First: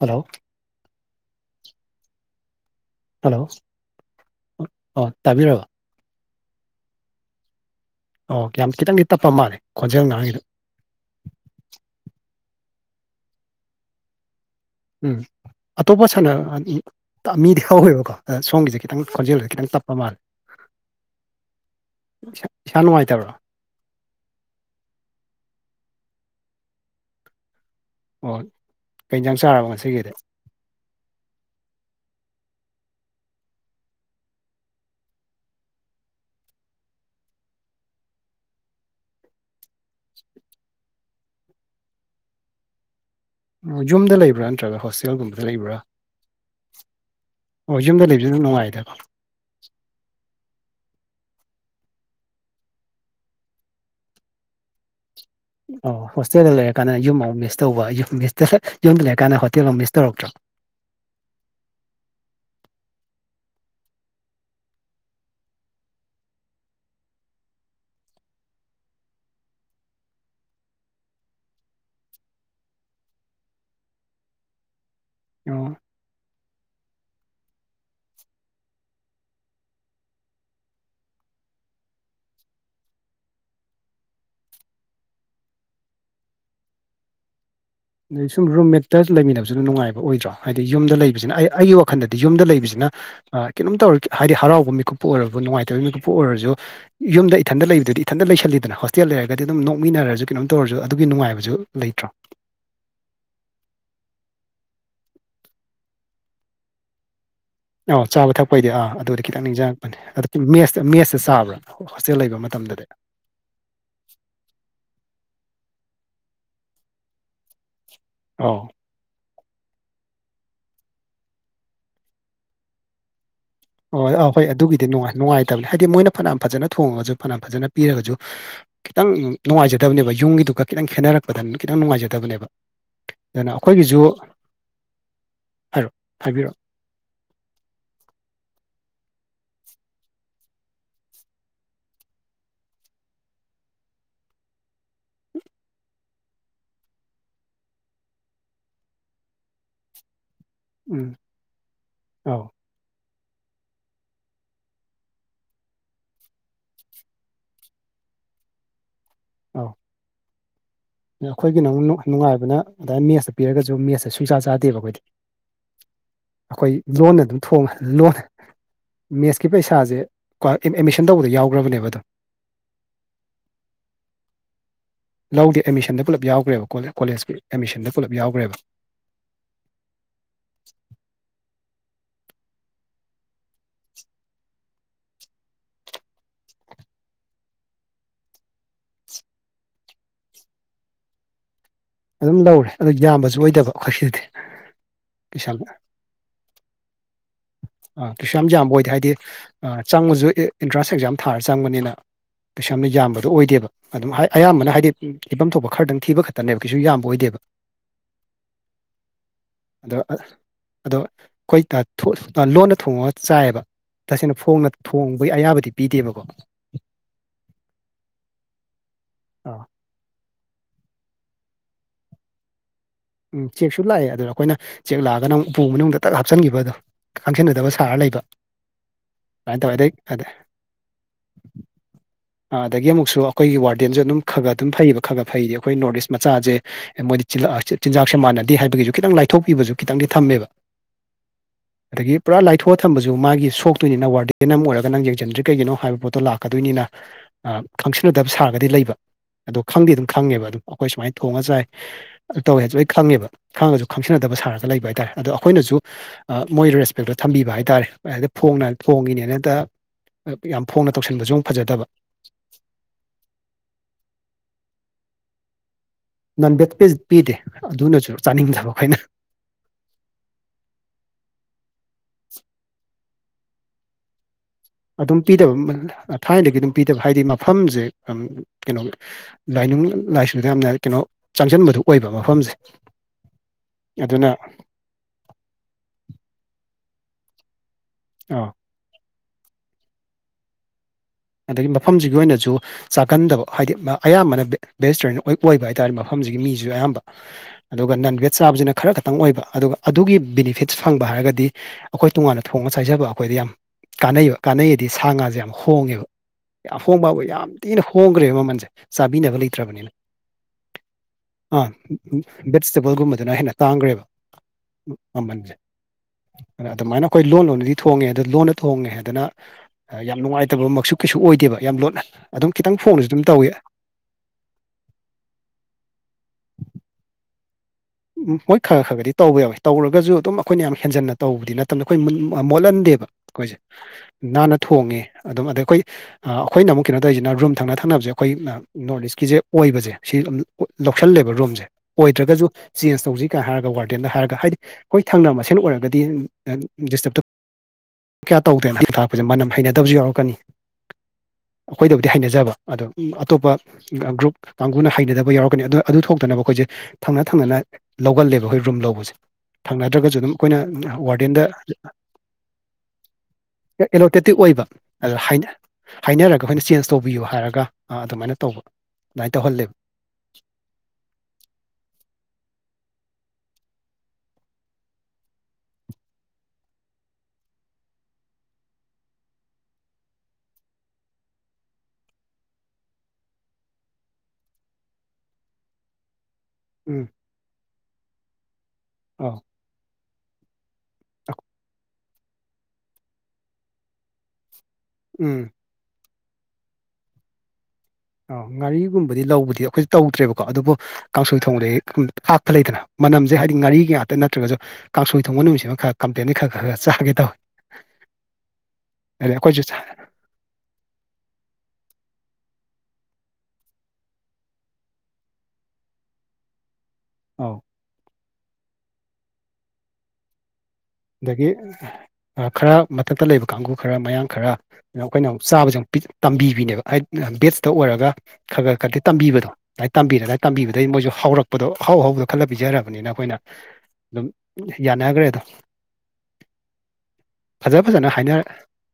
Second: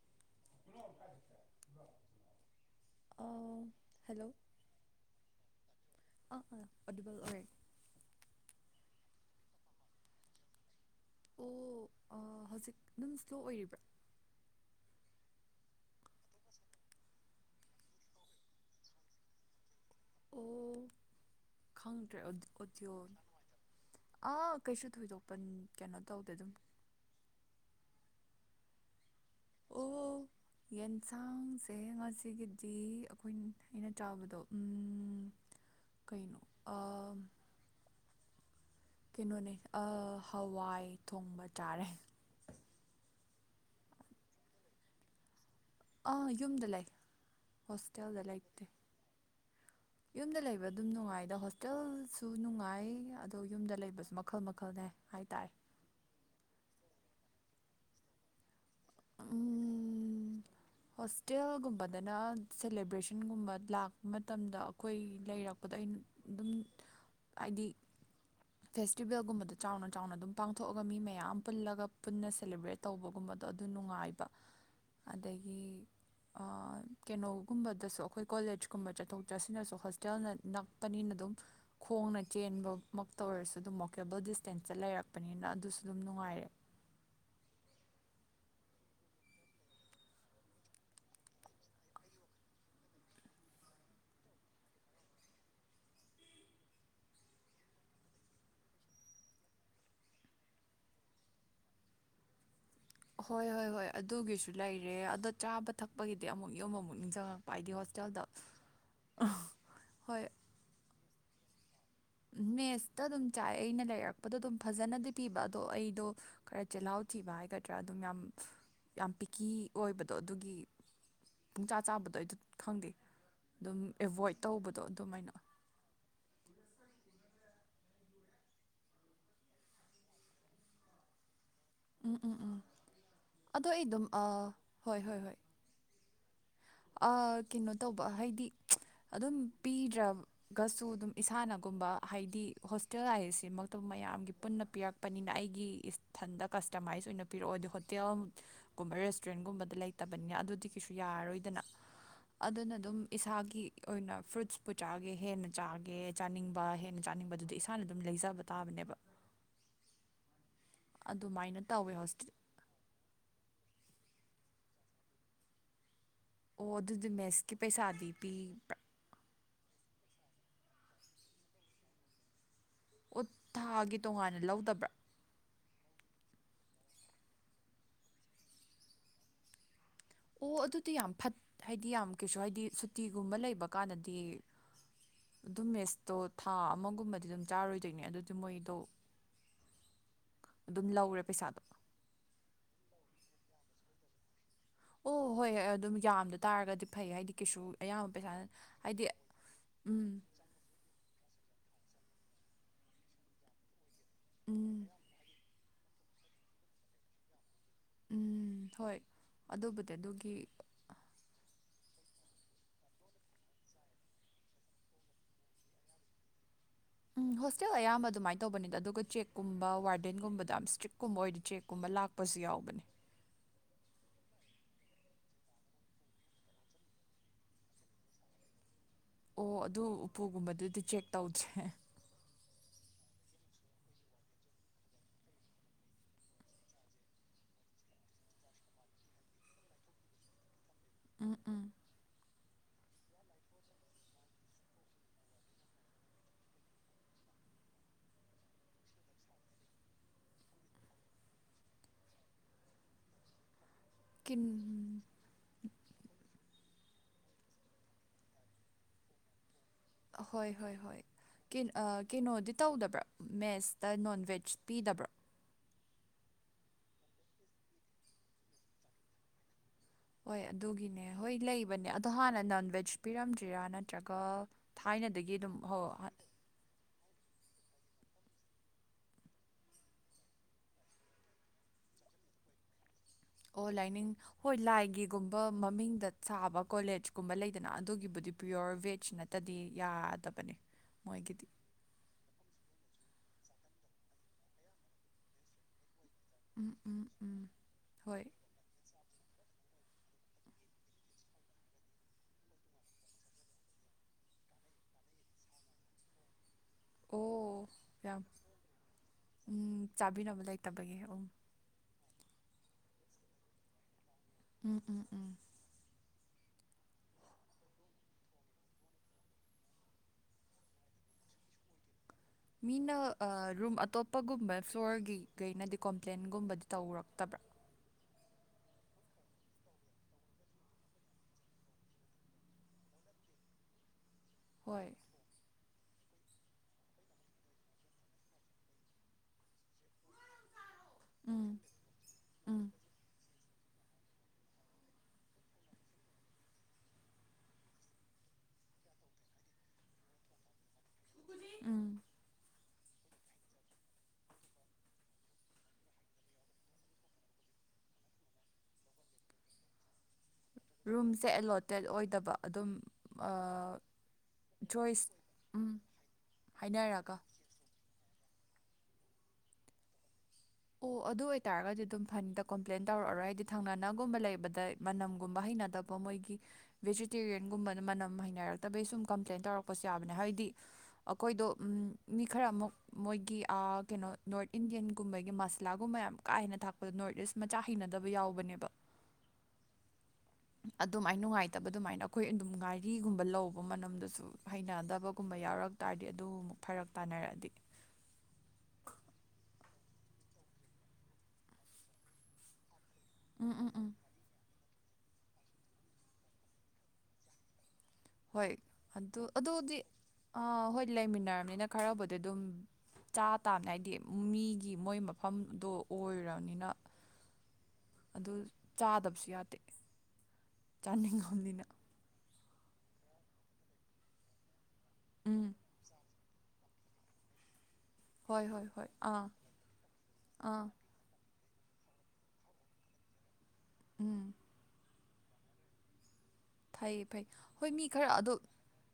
hello [unintelligible] hello ꯑꯥ hello ꯑꯣ ꯇꯥꯕꯤꯔꯕ ꯑꯥ ꯑꯥ ꯑꯣꯗꯤꯕꯜ ꯑꯣꯢ ꯑꯣ ꯀꯌꯥꯝ ꯈꯤꯇꯪꯗꯤ ꯇꯞꯄ ꯃꯥꯜꯂꯦ ꯈꯣꯟꯖꯦꯜ ꯉꯥꯡꯉꯤꯗꯣ ꯑꯣ ꯑꯥ ꯍꯧꯖꯤꯛ ꯑꯗꯨꯝ ꯁ꯭ꯂꯣ ꯑꯣꯢꯔꯤꯕ꯭ꯔꯥ ꯎꯝ ꯑꯇꯣꯞꯄ ꯁꯥꯟꯅ ꯃꯤꯗꯤ ꯍꯧꯋꯦꯕꯀꯣ ꯁꯣꯝꯒꯤꯁꯦ ꯈꯤꯇꯪ ꯈꯣꯟꯖꯦꯜ ꯈꯤꯇꯪ ꯇꯞꯄ ꯃꯥꯜꯂꯦ ꯑꯣ ꯈꯪꯗ꯭ꯔꯦ ꯑꯣ ꯏꯁꯥ ꯏꯁꯥ ꯑꯣꯗꯤꯌꯣ ꯅꯨꯡꯉꯥꯏꯇꯕ꯭ꯔꯣ ꯑꯥ ꯀꯩꯁꯨ ꯊꯣꯢꯗꯣꯛꯄꯟ ꯀꯩꯅꯣ ꯇꯧꯗꯦ ꯑꯗꯨꯝ ꯑꯣ ꯀꯩꯖꯥꯡ ꯆꯥꯔꯕ ꯉꯁꯤꯒꯤꯗꯤ ꯌꯦꯟꯖꯥꯡꯖꯦ ꯉꯁꯤꯒꯤꯗꯤ ꯑꯈꯣꯢ ꯑꯩꯅ ꯆꯥꯕꯗꯣ ꯎꯝ ꯀꯩꯅꯣ ꯑꯥꯝ ꯀꯩꯅꯣꯅꯦ ꯑꯥ ꯍꯋꯥꯢ ꯊꯣꯡꯕ ꯆꯥꯔꯦ ꯑꯣ ꯌꯨꯝꯗ ꯂꯩꯕ꯭ꯔꯥ ꯅꯠꯇ꯭ꯔꯒ ꯍꯣꯁꯇꯦꯜꯒꯨꯝꯕꯗ ꯂꯩꯕ꯭ꯔꯥ ꯑꯥ ꯌꯨꯝꯗ ꯂꯩ ꯑꯣ ꯌꯨꯝꯗ ꯍꯣꯁꯇꯦꯜꯗ ꯂꯩꯕꯁꯨ ꯑꯗꯨꯝ ꯂꯩꯇꯦ ꯅꯨꯡꯉꯥꯏꯗꯀꯣ ꯌꯨꯝꯗ ꯂꯩꯕ ꯑꯗꯨꯝ ꯅꯨꯡꯉꯥꯢꯗ ꯍꯣꯁꯇꯦꯜꯁꯨ ꯅꯨꯡꯉꯥꯢ ꯑꯗꯣ ꯌꯨꯝꯗ ꯂꯩꯕꯁꯨ ꯃꯈꯜ ꯃꯈꯜꯅꯦ ꯍꯥꯢꯇꯥꯔꯦ ꯑꯣ ꯍꯣꯁꯇꯦꯜꯗ ꯂꯩꯔꯀꯥꯟꯗ ꯌꯨꯝ ꯑꯃ ꯃꯤꯁ ꯇꯧꯕ ꯌꯨꯝ ꯃꯤꯁꯇꯍ ꯌꯨꯝꯗ ꯂꯩꯔꯀꯥꯟꯗ ꯍꯣꯇꯦꯜ ꯑꯝ ꯃꯤꯁ ꯇꯧꯔꯛꯇ꯭ꯔꯣ ꯎꯝ ꯍꯣꯁꯇꯦꯜꯒꯨꯝꯕꯗꯅ ꯁꯦꯂꯦꯕ꯭ꯔꯦꯁꯟꯒꯨꯝꯕ ꯂꯥꯛꯄ ꯃꯇꯝꯗ ꯑꯈꯣꯢ ꯂꯩꯔꯛꯄꯗ ꯑꯩꯟ ꯗꯨꯝ ꯍꯥꯢꯗꯤ ꯐꯦꯁꯇꯤꯚꯦꯜꯒꯨꯝꯕꯗ ꯆꯥꯎꯅ ꯆꯥꯎꯅ ꯑꯗꯨꯝ ꯄꯥꯡꯊꯣꯛꯑꯒ ꯃꯤ ꯃꯌꯥꯝ ꯄꯨꯜꯂꯒ ꯄꯨꯟꯅ ꯁꯦꯂꯦꯕ꯭ꯔꯦꯠ ꯇꯧꯕꯒꯨꯝꯕꯗꯣ ꯑꯗꯨ ꯅꯨꯡꯉꯥꯢꯕ [inaudible] ꯑꯗꯒꯤ ꯑꯣ ꯑꯥ ꯀꯩꯅꯣꯒꯨꯝꯕꯗꯁꯨ ꯑꯈꯣꯢ ꯀꯣꯂꯦꯖꯀꯨꯝꯕ ꯆꯠꯊꯣꯛ ꯆꯠꯁꯤꯟꯗꯁꯨ ꯍꯣꯁꯇꯦꯜꯅ ꯅꯛꯄꯅꯤꯅ ꯑꯗꯨꯝ ꯈꯣꯡꯅ ꯆꯦꯟꯕꯃꯛꯇ ꯑꯣꯢꯔꯁꯨ ꯑꯗꯨꯝ ꯃꯣꯀꯦꯕꯜ ꯗꯤꯁꯇꯦꯟꯁꯇ ꯂꯩꯔꯛꯄꯅꯤꯅ ꯑꯗꯨꯁꯨ ꯑꯗꯨꯝ ꯅꯨꯡꯉꯥꯢꯔꯦ ꯁꯨꯝ ꯔꯨꯝꯃꯦꯠꯇ ꯂꯩꯃꯤꯟꯅꯕꯁꯨ ꯑꯗꯨ ꯅꯨꯡꯉꯥꯢꯕ ꯑꯣꯏꯗ꯭ꯔꯣ ꯍꯥꯢꯗꯤ ꯌꯨꯝꯗ ꯂꯩꯕꯁꯤꯅ ꯑꯩ ꯑꯩꯒꯤ ꯋꯥꯈꯜꯗꯗꯤ ꯌꯨꯝꯗ ꯂꯩꯕꯁꯤꯅ ꯑꯥ ꯀꯩꯅꯣꯝ ꯇꯧꯔ ꯍꯥꯢꯗꯤ ꯍꯔꯥꯎꯕ ꯃꯤꯀꯨꯞꯄꯨ ꯑꯣꯏꯔꯕꯨ ꯅꯨꯡꯉꯥꯢꯇꯕ ꯃꯤꯀꯨꯞꯄꯨ ꯑꯣꯢꯔꯖꯨ ꯌꯨꯝꯗ ꯏꯊꯟꯇ ꯂꯩꯕꯗꯨꯗꯤ ꯏꯊꯟꯇ ꯂꯩꯁꯜꯂꯤꯗꯅ ꯍꯣꯁꯇꯦꯜ ꯂꯩꯔꯒꯗꯤ ꯑꯗꯨꯝ ꯅꯣꯛꯃꯤꯟꯅꯔꯖꯨ ꯀꯩꯅꯣꯝ ꯇꯧꯔꯖꯨ ꯑꯗꯨꯒꯤ ꯅꯨꯡꯉꯥꯢꯕꯖꯨ ꯂꯩꯇ꯭ꯔꯣ ꯍꯣꯢ ꯍꯣꯢ ꯍꯣꯢ ꯑꯗꯨꯒꯤꯁꯨ ꯂꯩꯔꯦ ꯑꯗꯣ ꯆꯥꯕ ꯊꯛꯄꯒꯤꯗꯤ ꯑꯃꯨꯛ ꯌꯨꯝ ꯑꯃꯨꯛ ꯅꯤꯡꯁꯪꯉꯛ ꯑꯥ ꯆꯥꯕ ꯊꯛꯄꯩꯗꯤ ꯑꯥ ꯑꯗꯨꯗꯤ ꯈꯤꯇꯪ ꯅꯤꯡꯖꯉꯛꯄꯅꯦ ꯍꯣꯏ ꯑꯗꯨ ꯃꯦꯁ ꯃꯦꯁꯇ ꯆꯥꯕ꯭ꯔꯥ ꯍꯣꯁꯇꯦꯜ ꯂꯩꯕ ꯃꯇꯝꯗꯗꯤ ꯃꯦꯁꯇ ꯗꯨꯝ ꯆꯥꯢ ꯑꯩꯅ ꯂꯩꯔꯛꯄꯗꯣ ꯑꯗꯨꯝ ꯐꯖꯅꯗꯤ ꯄꯤꯕ ꯑꯗꯣ ꯑꯩꯗꯣ ꯈꯔ ꯆꯦꯂꯥꯎ ꯊꯤꯕ ꯍꯥꯢꯒꯗ꯭ꯔꯥ ꯑꯗꯨꯝ ꯌꯥꯝ ꯑꯧ ꯌꯥꯝ ꯄꯤꯀꯤ ꯑꯣꯢꯕꯗꯣ ꯑꯗꯨꯒꯤ ꯄꯨꯡ ꯆꯥ ꯆꯥꯕꯗꯣ ꯑꯩꯗꯨ ꯈꯪꯗꯦ ꯑꯗꯨꯝ ꯑꯣꯏ ꯑꯥꯎ ꯑꯦꯚꯣꯏꯠ ꯍꯣꯢ ꯇꯧꯕꯗꯣ ꯑꯗꯨꯒꯤꯗꯤ ꯅꯨꯡꯉꯥꯢ ꯑꯗꯨꯃꯥꯏꯅ ꯅꯨꯡꯉꯥꯢꯇꯕꯅꯦ ꯍꯥꯢꯗꯤ ꯃꯣꯢꯅ ꯐꯅꯥꯝ ꯐꯖꯅ ꯊꯣꯡꯉꯖꯨ ꯐꯅꯥꯝ ꯐꯖꯅ ꯄꯤꯔꯒꯖꯨ ꯈꯤꯇꯪ ꯅꯨꯡꯉꯥꯏꯖꯗꯕꯅꯦꯕ ꯌꯨꯝꯒꯤꯗꯨꯒ ꯈꯤꯇꯪ ꯈꯦꯠꯅꯔꯛꯄꯗ ꯈꯤꯇꯪ ꯎꯝ ꯎꯝ ꯎꯝ ꯅꯨꯡꯉꯥꯏꯖꯗꯕꯅꯦꯕ ꯑꯗꯨꯅ ꯑꯗꯣ ꯑꯩ ꯑꯈꯣꯏꯒꯤꯖꯨ ꯑꯗꯨꯝ ꯑ ꯍꯥꯏꯔꯣ ꯍꯥꯏꯕꯤꯔꯣ ꯑꯥ ꯀꯤꯅꯣ ꯇꯧꯕ ꯍꯥꯏꯗꯤ ꯑꯗꯨꯝ ꯄꯤꯗ꯭ꯔ ꯒꯁꯨ ꯑꯗꯨꯝ ꯏꯁꯥꯅꯒꯨꯝꯕ ꯍꯥꯏꯗꯤ ꯍꯣꯁꯇꯦꯜ ꯍꯥꯏꯁꯤꯃꯛꯇꯕꯨ ꯃꯌꯥꯝꯒꯤ ꯄꯨꯟꯅ ꯄꯤꯔꯛ ꯄꯅꯤꯅ ꯑꯩꯒꯤ ꯏꯁ ꯊꯟꯗ ꯀꯁꯇꯃꯥꯏꯁ ꯑꯣꯏꯅ ꯄꯤꯔꯛꯑꯣꯗꯤ ꯍꯣꯇꯦꯜ ꯒꯨꯝꯕ ꯔꯦꯁꯇꯨꯔꯦꯟꯒꯨꯝꯕꯗ ꯂꯩꯇꯕꯅꯤꯅ ꯑꯗꯨꯗꯤ ꯀꯩꯁꯨ ꯎꯝ ꯌꯥꯔꯔꯣꯏ [inaudible] ꯑꯗꯨꯅ ꯑꯗꯨꯝ ꯏꯁꯥꯒꯤ ꯑꯣꯏꯅ ꯐ꯭ꯔꯨꯠꯁꯄꯨ ꯆꯥꯒꯦ ꯍꯦꯟꯅ ꯆꯥꯒꯦ ꯆꯥꯅꯤꯡꯕ ꯍꯦꯟꯅ ꯆꯥꯅꯤꯡꯕꯗꯨꯗꯤ ꯏꯁꯥ ꯏꯁꯥꯅ ꯑꯗꯨꯝ ꯂꯩꯖꯕ ꯇꯥꯕꯅꯦꯕ ꯑꯥꯎ ꯑꯗꯨꯃꯥꯏꯅ ꯑꯩꯈꯣꯏꯒꯤꯅ ꯑꯃꯨꯛ ꯇꯧꯋꯦ ꯅꯨ ꯍꯣꯁꯇꯦꯜ ꯅꯨꯉꯥꯏꯕꯅ ꯑꯗꯥꯏ ꯃꯦꯁꯇ ꯄꯤꯔꯒꯖꯨ ꯃꯦꯁꯇ ꯁꯨꯡꯆꯥ ꯆꯥꯗꯦꯕ ꯑꯈꯣꯏꯗꯤ ꯑꯈꯣꯏ ꯑꯣ ꯑꯗꯨꯗꯤ ꯂꯣꯟꯅ ꯑꯗꯨꯝ ꯃꯦꯁꯀꯤ ꯊꯣꯡꯉ ꯄꯩꯁꯥꯗꯤ ꯂꯣꯟ ꯄꯤꯕ꯭ꯔꯥ ꯃꯦꯁꯀꯤ ꯄꯩꯁꯥꯖꯦ ꯈ꯭ꯋꯥꯢ ꯑꯦ ꯑꯦ ꯑꯦꯝꯃꯤꯁꯟ ꯇꯧꯕꯗ ꯌꯥꯎꯒ꯭ꯔꯕꯅꯦꯕ ꯑꯗꯨꯝ ꯎꯠ ꯊꯥꯒꯤ ꯇꯣꯉꯥꯟꯅ ꯂꯧꯗꯕ꯭ꯔꯥ ꯂꯧꯗꯦ ꯑꯦꯃꯤꯁꯟꯗ ꯄꯨꯂꯞ ꯌꯥꯎꯒ꯭ꯔꯦꯕ ꯀꯣꯜ ꯀꯣꯂꯦꯖꯀꯤ ꯑꯦꯃꯤꯁꯟꯗ ꯄꯨꯂꯞ ꯌꯥꯎꯒ꯭ꯔꯦꯕ ꯑꯣ ꯑꯗꯨꯗꯤ ꯌꯥꯝ ꯐꯠ ꯍꯥꯏꯗꯤ ꯌꯥꯝ ꯀꯩꯁꯨ ꯍꯥꯏꯗꯤ ꯁꯨꯇꯤꯒꯨꯝꯕ ꯂꯩꯕ ꯀꯥꯟꯗꯗꯤ ꯑꯗꯨꯝ ꯃꯦꯁꯇꯣ ꯊꯥ ꯑꯃꯒꯨꯝꯕꯗꯤ ꯗꯨꯝ ꯆꯥꯔꯣꯏꯗꯣꯏꯅꯦ ꯑꯗꯨꯗꯤ ꯃꯣꯏꯗꯣ ꯑꯗꯨꯝ ꯂꯧꯔꯦ ꯄꯩꯁꯥꯗꯣ ꯑꯗꯨꯝ ꯂꯧꯔꯦ ꯑꯗꯨ ꯌꯥꯝꯕꯖꯨ ꯑꯣꯏꯗꯕ ꯑꯈꯣꯏꯒꯤꯗꯤ ꯑꯣ ꯍꯣꯏ ꯑꯗꯨꯝ ꯌꯥꯝꯗ ꯇꯥꯔꯒꯗꯤ ꯐꯩ ꯍꯥꯏꯗꯤ ꯀꯩꯁꯨ ꯑꯥ ꯑꯌꯥꯝꯕ ꯀꯩꯁꯨ ꯌꯥꯝ ꯄꯩꯁꯥꯅ ꯌꯥꯝꯕ ꯑꯣꯏꯗꯦ ꯍꯥꯏꯗꯤ ꯑꯥ ꯎꯝ ꯆꯪꯕꯖꯨ ꯑꯦ ꯑꯦꯟꯇ꯭ꯔꯥꯟꯁ ꯑꯦꯛꯖꯥꯝ ꯊꯥꯔ ꯆꯪꯕꯅꯤꯅ ꯄꯩꯁꯥ ꯌꯥꯝꯅ ꯌꯥꯝꯕꯗꯣ ꯑꯣꯏꯗꯦꯕ ꯑꯗꯨꯝ ꯍꯥꯏ ꯎꯝ ꯑꯌꯥꯝꯕꯅ ꯍꯥꯏꯗꯤ ꯄꯤꯐꯝ ꯊꯣꯛꯄ ꯈꯔꯗꯪ ꯊꯤꯕ ꯈꯠꯇꯅꯦꯕ ꯀꯩꯁꯨ ꯌꯥꯝꯕ ꯑꯣꯏꯗꯦꯕ ꯎꯝ ꯍꯣꯏ ꯑꯗꯨꯕꯨꯗꯤ ꯑꯗꯣ ꯑꯗꯨꯒꯤ ꯑꯗꯣ ꯈꯣꯏ ꯇꯥ ꯊꯣꯠ ꯑꯥ ꯂꯣꯟꯅ ꯊꯣꯡꯉꯒ ꯆꯥꯏꯌꯦꯕ ꯇꯁꯦꯡꯅ ꯐꯣꯡꯅ ꯊꯣꯡꯕꯒꯤ ꯑꯌꯥꯕꯗꯤ ꯄꯤꯗꯦꯕꯀꯣ ꯎꯝ ꯍꯣꯁꯇꯦꯜ ꯑꯌꯥꯝꯕ ꯑꯗꯨꯃꯥꯏ ꯇꯧꯕꯅꯤꯗ ꯑꯗꯨꯒ ꯑꯥ ꯆꯦꯛꯀꯨꯝꯕ ꯋꯥꯔꯗꯦꯟꯒꯨꯝꯕꯗ ꯌꯥꯝ ꯁ꯭ꯇꯔꯤꯛ ꯀꯨꯝꯕ ꯑꯣꯏꯗꯤ ꯆꯦꯛꯀꯨꯝꯕ ꯂꯥꯛꯄꯁꯨ ꯌꯥꯎꯕꯅꯦ ꯎꯝ ꯆꯦꯛꯁꯨ ꯂꯥꯛꯑꯦ ꯑꯗꯨꯗꯣ ꯑꯩꯈꯣꯏꯅ ꯆꯦꯛ ꯂꯥꯛꯑꯒꯅ ꯑꯃꯨꯛ ꯎꯄꯨꯨ ꯃꯅꯨꯡꯗ ꯇꯛ ꯍꯥꯞꯆꯟꯈꯤꯕ ꯑꯗꯨꯝ ꯈꯪꯁꯟꯅꯗꯕ ꯁꯥꯔ ꯂꯩꯕ ꯑꯣ ꯑꯗꯨꯃꯥꯏꯅ ꯇꯧꯋꯦ ꯑꯗꯨ ꯑꯗꯩ ꯑꯗꯩ ꯎꯄꯨꯒꯨꯝꯕꯗꯨꯗꯤ ꯆꯦꯛ ꯇꯧꯗ꯭ꯔꯦ ꯑꯗꯒꯤ ꯑꯃꯨꯛꯁꯨ ꯑꯩꯈꯣꯏꯒꯤ ꯋꯥꯔꯗꯦꯟꯖꯨ ꯑꯗꯨꯝ ꯈꯒ ꯈꯒ ꯑꯗꯨꯝ ꯐꯩꯌꯦꯕ ꯈꯒ ꯐꯩꯗꯤ ꯑꯩꯈꯣꯏ ꯅꯣꯔꯠ ꯏꯁ ꯃꯆꯥꯖꯦ ꯑꯦ ꯃꯣꯏꯗꯤ ꯆꯤꯟꯂꯥꯛ ꯆꯤꯟꯖꯥꯛꯁꯦ ꯃꯥꯟꯅꯗꯦ ꯍꯥꯏꯕꯒꯤꯁꯨ ꯈꯤꯇꯪ ꯂꯥꯏꯊꯣꯛꯄꯤꯕꯁꯨ ꯈꯤꯇꯪꯗꯤ ꯊꯝꯃꯦꯕ ꯎꯝ ꯎꯝ ꯑꯗꯒꯤ ꯄꯨꯔꯥ ꯂꯥꯏꯊꯣꯛꯑ ꯊꯝꯕꯁꯨ ꯃꯥꯒꯤ ꯁꯣꯛꯇꯣꯏꯅꯤꯅ ꯋꯥꯔꯗꯦꯟ ꯑꯃ ꯑꯣꯏꯔꯒ ꯅꯪ ꯌꯦꯡꯖꯟꯗ꯭ꯔꯤ ꯀꯩꯒꯤꯅꯣ ꯍꯥꯏꯕ ꯄꯣꯠꯇꯣ ꯂꯥꯛꯀꯗꯣꯏꯅꯤꯅ ꯑ ꯈꯪꯁꯤꯟꯅꯗꯕ ꯁꯥꯔꯒꯗꯤ ꯂꯩꯕ ꯑꯗꯣ ꯈꯪꯗꯤ ꯑꯗꯨꯝ ꯈꯪꯉꯦꯕ ꯑꯗꯨꯝ ꯑꯩꯈꯣꯏ ꯁꯨꯃꯥꯏꯅ ꯊꯣꯡꯉ ꯆꯥꯏ ꯑꯗꯨ ꯇꯧꯋꯦ ꯍꯥꯏꯁꯨ ꯑꯩ ꯈꯪꯉꯦꯕ ꯈꯪꯉꯒꯁꯨ ꯈꯪꯁꯤꯟꯅꯗꯕ ꯀꯤꯟ ꯁꯥꯔꯒ ꯂꯩꯕ ꯍꯥꯏꯇꯥꯔꯦ ꯑꯗꯣ ꯑꯩꯈꯣꯏꯅꯁꯨ ꯑ ꯃꯣꯏ ꯔꯦꯁꯄꯦꯛꯇꯣ ꯊꯝꯕꯤꯕ ꯍꯥꯏꯇꯥꯥꯔꯦ ꯍꯥꯏꯗꯤ ꯐꯣꯡꯅ ꯊꯣꯡꯉꯤꯅꯦꯅ ꯍꯦꯛꯇ ꯍꯣꯏ ꯌꯥꯝ ꯍꯣꯏ ꯐꯣꯡꯅ ꯍꯣꯏ ꯇꯧꯁꯟꯕꯁꯨꯨ ꯀꯩ- ꯐꯖꯗꯕ ꯑ, ꯀꯩꯅꯣꯗꯤ ꯇꯧꯗꯕ꯭ꯔꯥ ꯃꯦꯖꯇ ꯅꯣꯟ ꯚꯦꯖ ꯄꯤꯗꯕ꯭ꯔꯣ ꯅꯟ ꯚꯦꯠꯄꯤꯁ ꯄꯤꯗꯦ ꯑꯗꯨꯅꯁꯨ ꯆꯥꯅꯤꯡꯗꯕ ꯑꯩꯈꯣꯏꯅ ꯍꯣꯏ ꯑꯗꯨꯒꯤꯅꯦ ꯍꯣꯏ ꯂꯩꯕꯅꯦ ꯑꯗꯣ ꯍꯥꯟꯅ ꯅꯟꯚꯦꯖ ꯄꯤꯔꯝꯗ꯭ꯔꯤꯔꯥ ꯅꯠꯇ꯭ꯔꯒ ꯑꯗꯨꯝ ꯊꯥꯏꯅꯗꯒꯤ ꯄꯤꯗꯕ ꯍꯧ- ꯍ- ꯊꯥꯏꯅꯗꯒꯤ ꯑꯗꯨꯝ ꯄꯤꯗꯕ ꯍꯥꯏꯗꯤ ꯃꯐꯝꯁꯦ ꯑꯝ ꯀꯩꯅꯣ ꯂꯥꯏꯅꯤꯡ ꯂꯥꯏꯁꯨꯗ ꯌꯥꯝꯅ ꯀꯩꯅꯣ ꯆꯪꯖꯟꯕꯗꯨ ꯑꯣꯏꯕ ꯃꯐꯝꯁꯦ ꯑꯣ ꯂꯥꯏꯅꯤꯡ ꯑꯗꯨꯅ ꯍꯣꯏ ꯂꯥꯏꯒꯤꯒꯨꯝꯕ ꯃꯃꯤꯡꯗ ꯁꯥꯕ ꯀꯣꯂꯦꯖꯀꯨꯝꯕ ꯂꯩꯗꯅ ꯑꯗꯨ ꯒꯤꯕꯨꯗꯤ ꯑ, ꯄꯤꯌꯣꯔ ꯕꯦꯖ ꯅꯠꯇꯗꯤ ꯌꯥꯗꯕꯅꯦ ꯃꯣꯏꯒꯤꯗꯤ ꯑꯗꯒꯤ ꯃꯐꯝꯖꯤꯒꯤ ꯑꯣꯏꯅꯖꯨ ꯆꯥꯒꯟꯗꯕ ꯍꯥꯏꯗꯤ ꯑꯌꯥꯝꯕꯅ ꯕꯦꯁꯇ꯭ꯔꯦꯟ ꯑꯣꯏ ꯑꯣꯏꯕ ꯍꯥꯏꯇꯥꯔꯦ ꯃꯐꯝꯖꯤꯒꯤ ꯃꯤꯖꯨ ꯑꯌꯥꯝꯕ ꯎꯝ ꯎꯝ ꯑꯗꯨꯒ ꯅꯟ ꯍꯣꯏ ꯕꯦꯖ ꯆꯥꯕꯁꯤꯅ ꯈꯔ ꯈꯠ ꯈꯤꯇꯪ ꯑꯣꯏꯕ ꯑꯗꯨꯒ ꯑꯗꯨꯒꯤ ꯕꯤꯅꯤꯐꯤꯠꯁ ꯐꯪꯕ ꯍꯥꯏꯔꯒꯗꯤ ꯑꯩꯈꯣꯏ ꯇꯣꯉꯥꯟꯅ ꯊꯣꯡꯅ ꯆꯥꯏꯖꯕ ꯑꯩꯈꯣꯏꯗ ꯌꯥꯝ ꯀꯥꯟꯅꯩꯕ ꯀꯥꯟꯅꯩꯌꯦꯗꯤ ꯁꯥ ꯉꯥꯖꯦ ꯌꯥꯝ ꯍꯣꯡꯉꯦꯕ ꯌꯥ ꯍꯣꯡꯕꯕꯨ ꯌꯥꯝ ꯑꯣ ꯊꯤꯅ ꯌꯥꯝ ꯍꯣꯡꯒ꯭ꯔꯦ ꯃꯃꯜꯖꯦ ꯆꯥꯕꯤꯅꯕ ꯎꯝ ꯂꯩꯇ꯭ꯔꯕꯅꯤꯅ ꯆꯥꯕꯤꯅꯕ ꯂꯩꯇꯕꯒꯤ ꯎꯝ ꯑꯥ ꯚꯦꯖꯇꯦꯕꯜꯒꯨꯝꯕꯗꯨꯅ ꯍꯦꯟꯅ ꯇꯥꯡꯒ꯭ꯔꯦꯕ ꯎꯝ ꯎꯝ ꯎꯝ ꯃꯃꯜꯖꯦ ꯑꯗꯨꯃꯥꯏꯅ ꯑꯈꯣꯏ ꯂꯣꯟ ꯂꯣꯟꯅꯗꯤ ꯊꯣꯡꯉꯦ ꯑꯗꯨ ꯂꯣꯟꯅ ꯊꯣꯡꯉꯦ ꯍꯥꯏꯗꯅ ꯌꯥꯝ ꯅꯨꯡꯉꯥꯏꯇꯕ ꯃꯛꯁꯨ ꯀꯩꯁꯨ ꯑꯣꯏꯗꯦꯕ ꯌꯥꯝ ꯂꯣꯠꯅ ꯑꯗꯨꯝ ꯈꯤꯇꯪ ꯐꯣꯡꯅꯖꯨ ꯑꯗꯨꯝ ꯇꯧꯏ ꯄꯒꯨꯝꯕ ꯐ꯭ꯂꯣꯔꯒꯤꯒꯩꯅꯗꯤ ꯀꯣꯝꯄ꯭ꯂꯦꯟꯒꯨꯝꯕꯗꯤ ꯇꯧꯔꯛꯇꯕ꯭ꯔꯥ ꯎꯝ ꯃꯣꯏ ꯈꯔ ꯈꯔ ꯈꯗꯤ ꯇꯧꯕ ꯌꯥꯎꯋꯤ ꯇꯧꯔꯒꯖꯨ ꯑꯗꯨꯝ ꯑꯈꯣꯏꯅ ꯌꯥꯝ ꯍꯦꯟꯖꯟꯅ ꯇꯧꯕꯗꯤ ꯅꯠꯇꯝꯅ ꯑꯈꯣꯏ ꯃꯣꯠꯂꯟꯗꯦꯕ ꯈꯣꯏꯖꯦ ꯅꯥꯟꯅ ꯍꯣꯏ ꯊꯣꯡꯉꯦ ꯑꯗꯨꯝ ꯑꯗꯩ ꯑꯈꯣꯏ ꯑ ꯑꯈꯣꯏꯅ ꯑꯃꯨꯛ ꯀꯩꯅꯣ ꯇꯧꯏꯖꯤꯅ ꯔꯨꯝ ꯊꯪꯅ ꯊꯪꯅꯕꯖꯦ ꯑꯈꯣꯏ ꯅꯣꯔꯠ ꯏꯁꯀꯤꯖꯦ ꯑꯣꯏꯕꯖꯦ ꯁꯤ ꯂꯧꯁꯜꯂꯦꯕ ꯎꯝ ꯔꯨꯝꯖꯦ ꯑꯣꯏꯗ꯭ꯔꯒꯖꯨ ꯎꯝ ꯆꯦꯟꯖ ꯇꯧꯁꯤ ꯀꯥꯏꯅ ꯍꯥꯏꯔꯒ ꯋꯥꯔꯗꯦꯟꯗ ꯍꯥꯏꯔꯒ ꯍꯥꯏꯗꯤ ꯈꯣꯏ ꯊꯪꯅꯕ ꯃꯁꯦꯟ ꯑꯣꯏꯔꯒꯗꯤ ꯗꯤꯁꯇꯔꯕ ꯇꯧ ꯀꯌꯥ ꯇꯧꯗꯦꯅ ꯊꯥꯛꯄꯁꯦ ꯃꯅꯝ ꯍꯩꯅꯗꯕꯖꯨ ꯌꯥꯎꯔꯛꯀꯅꯤ ꯎꯝ ꯑꯩꯈꯣꯏꯗꯕꯨ ꯗꯤ ꯍꯩꯅꯖꯕ ꯑꯗꯣ ꯑꯇꯣꯞꯄ ꯒ꯭ꯔꯨꯞ ꯀꯥꯡꯒꯨꯅ ꯍꯩꯅꯗꯕ ꯌꯥꯎꯔꯛꯀꯅꯤ ꯑ ꯑꯗꯨ ꯊꯣꯛꯇꯅꯕ ꯑꯈꯣꯏꯖꯦ ꯊꯪꯅ ꯊꯪꯅꯅ ꯂꯧꯒꯜꯂꯦꯕ ꯑꯈꯣꯏ ꯔꯨꯝ ꯂꯧꯕꯖꯦ ꯊꯪꯅꯗ꯭ꯔꯒꯖꯨ ꯑꯗꯨꯝ ꯑꯩꯈꯣꯏꯅ ꯔꯨꯝꯁꯦ ꯋꯥꯔꯗꯦꯟꯗ ꯑꯦꯂꯣꯇꯦꯠ ꯑꯣꯏꯗꯕ ꯑꯗꯨꯝ ꯑꯥ ꯑꯦꯂꯣꯇꯦꯇꯤꯞ ꯑꯣꯏꯕ ꯆꯣꯏꯁ ꯑꯗ ꯎꯝ ꯍꯥꯏꯅꯔꯒ ꯑꯈꯣꯏꯅ ꯆꯦꯟꯖ ꯍꯥꯏꯅꯔꯒ ꯇꯧꯕꯤꯌꯨ ꯍꯥꯏꯔꯒ ꯑꯥ ꯑꯗꯨꯃꯥꯏꯅ ꯇꯧꯕ ꯑꯗꯨꯃꯥꯏ ꯇꯧꯍꯜꯂꯦꯕ ꯑꯣ ꯑꯗꯨ ꯑꯣꯏꯇꯥꯔꯒꯗꯤ ꯑꯗꯨꯝ ꯐꯅꯤꯗ ꯀꯣꯝꯄ꯭ꯂꯦꯟ ꯇꯧꯔꯛꯑꯔꯣꯏ ꯍꯥꯏꯗꯤ ꯊꯪꯅꯅꯒꯨꯝꯕ ꯂꯩꯕꯗ ꯃꯅꯝꯒꯨꯝꯕ ꯍꯩꯅꯗ ꯕ ꯃꯣꯏꯒꯤ ꯚꯤꯖꯤꯇꯦꯔꯤꯌꯟꯒꯨꯝꯕꯅ ꯃꯅꯝ ꯍꯩꯅꯔꯛꯇꯕꯩ ꯁꯨꯝ ꯀꯝꯄ꯭ꯂꯦꯟ ꯇꯧꯔꯛꯄꯁꯨ ꯌꯥꯎꯕꯅꯦ ꯍꯥꯏꯗꯤ ꯑꯈꯣꯏꯗꯣ ꯎꯝ ꯃꯤ ꯈꯔ ꯑꯃꯨꯛ ꯃꯣꯏꯒꯤ ꯑꯥ ꯀꯩꯅꯣ ꯅꯣꯔꯠ ꯏꯟꯗꯤꯌꯟꯒꯨꯝꯕ ꯒꯤ ꯃꯁꯂꯥꯒꯨꯝꯕ ꯌꯥꯝ ꯀꯥ ꯍꯦꯟꯅ ꯊꯥꯛꯄꯗ ꯎꯝ ꯅꯣꯔꯠ ꯏꯁ ꯃꯆꯥ ꯍꯩꯅꯗꯕ ꯌꯥꯎꯕꯅꯦꯕ ꯑꯧ ꯑꯗꯨꯃꯥꯏ ꯅꯨꯡꯉꯥꯏꯇꯕ ꯑꯗꯨꯃꯥꯏꯅ ꯑꯈꯣꯏ ꯑꯗꯨꯝ ꯉꯥꯔꯤꯒꯨꯝꯕ ꯂꯧꯕ ꯃꯅꯝꯗꯁꯨ ꯍꯩꯅꯗꯕ ꯕꯒꯨꯝꯕ ꯎꯝ ꯌꯥꯎꯔꯛ ꯇꯥꯔꯗꯤ ꯑꯗꯨ ꯑꯃꯨꯛ ꯐꯔꯛ ꯇꯥꯅꯔꯛꯑꯗꯤ ꯑꯥꯎ ꯉꯥꯔꯤꯒꯨꯝꯕꯗꯤ ꯂꯧꯕꯗꯤ ꯑꯈꯣꯏꯖꯨ ꯇꯧꯗ꯭ꯔꯦꯕꯀꯣ ꯑꯗꯨꯕꯨ ꯀꯥꯡꯁꯣꯏ ꯊꯣꯡꯕꯗꯒꯤ ꯍꯥꯞꯄ ꯂꯩꯗꯅ ꯃꯅꯝꯖꯦ ꯎꯝ ꯍꯥꯏꯗꯤ ꯎꯝ ꯎꯝ ꯉꯥꯔꯤꯒꯤ ꯉꯥꯛꯇ ꯅꯠꯇ꯭ꯔꯒꯖꯨ ꯀꯥꯡꯁꯣꯏ ꯊꯣꯡꯕ ꯅꯨꯃꯤꯠꯁꯤꯃ ꯈꯔ ꯀꯝꯄ꯭ꯂꯦꯟꯗꯤ ꯈ ꯈꯒ ꯆꯥꯒꯦ ꯇꯧꯋꯤ ꯍꯣꯏ ꯑꯗꯨ ꯑꯗꯩ ꯑꯩꯈꯣꯏꯁꯨ ꯑꯗꯨꯗꯤ ꯑꯥ ꯍꯣꯏ ꯂꯩꯃꯤꯟꯅꯔꯝꯅꯤꯅ ꯈꯔꯕꯨꯗꯤ ꯑꯗꯨꯝ ꯆꯥ ꯇꯥꯝꯅꯤ ꯍꯥꯏꯗꯤ ꯃꯤꯒꯤ ꯃꯣꯏ ꯃꯐꯝꯗꯣ ꯑꯣꯏꯔꯨꯔꯝꯅꯤꯅ ꯑꯥꯎ ꯑꯗꯨ ꯆꯥꯗꯕꯁꯨ ꯌꯥꯗꯦ ꯗꯒꯤ ꯆꯥꯅꯤꯡꯉꯕꯅꯤꯅ ꯈꯔ ꯃꯊꯛꯇ ꯂꯩꯕ ꯀꯥꯡꯒꯨ ꯈꯔ ꯃꯌꯥꯡ ꯈꯔ ꯗ ꯑꯈꯣꯏꯅꯃꯨꯛ ꯎꯝ ꯆꯥꯕꯖꯦ ꯃꯨꯛ ꯕꯤꯠ ꯇꯝꯕꯤꯕꯤꯅꯦꯕ ꯍꯥꯏ ꯕꯦꯖꯇ ꯑꯣꯏꯔꯒ ꯍꯣꯏ ꯍꯣꯏ ꯈꯒ ꯍꯣꯏ ꯀꯗꯤ ꯑꯥ ꯇꯝꯕꯤꯕꯗꯣ ꯍꯥꯏ ꯇꯝꯕꯤꯔꯗꯥꯥꯏ ꯑꯥ ꯇꯝꯕꯤꯕꯗꯩ ꯃꯣꯏꯖꯨ ꯍꯥꯎꯔꯛ ꯄꯗꯣ ꯑꯍꯥꯎ ꯑꯍꯥꯎꯕꯗꯣ ꯈꯜꯂ ꯄꯤꯖꯔꯕꯅꯤꯅ ꯑꯈꯣꯏꯅ ꯗꯨꯝ ꯎꯝ ꯌꯥꯅꯒ꯭ꯔꯦ ꯗꯣ ꯐꯩ ꯐꯩ ꯍꯣꯏ ꯐꯖ ꯃꯤ ꯈꯔ ꯐꯖꯅ ꯑꯗꯣ ꯍꯥꯏꯅꯔ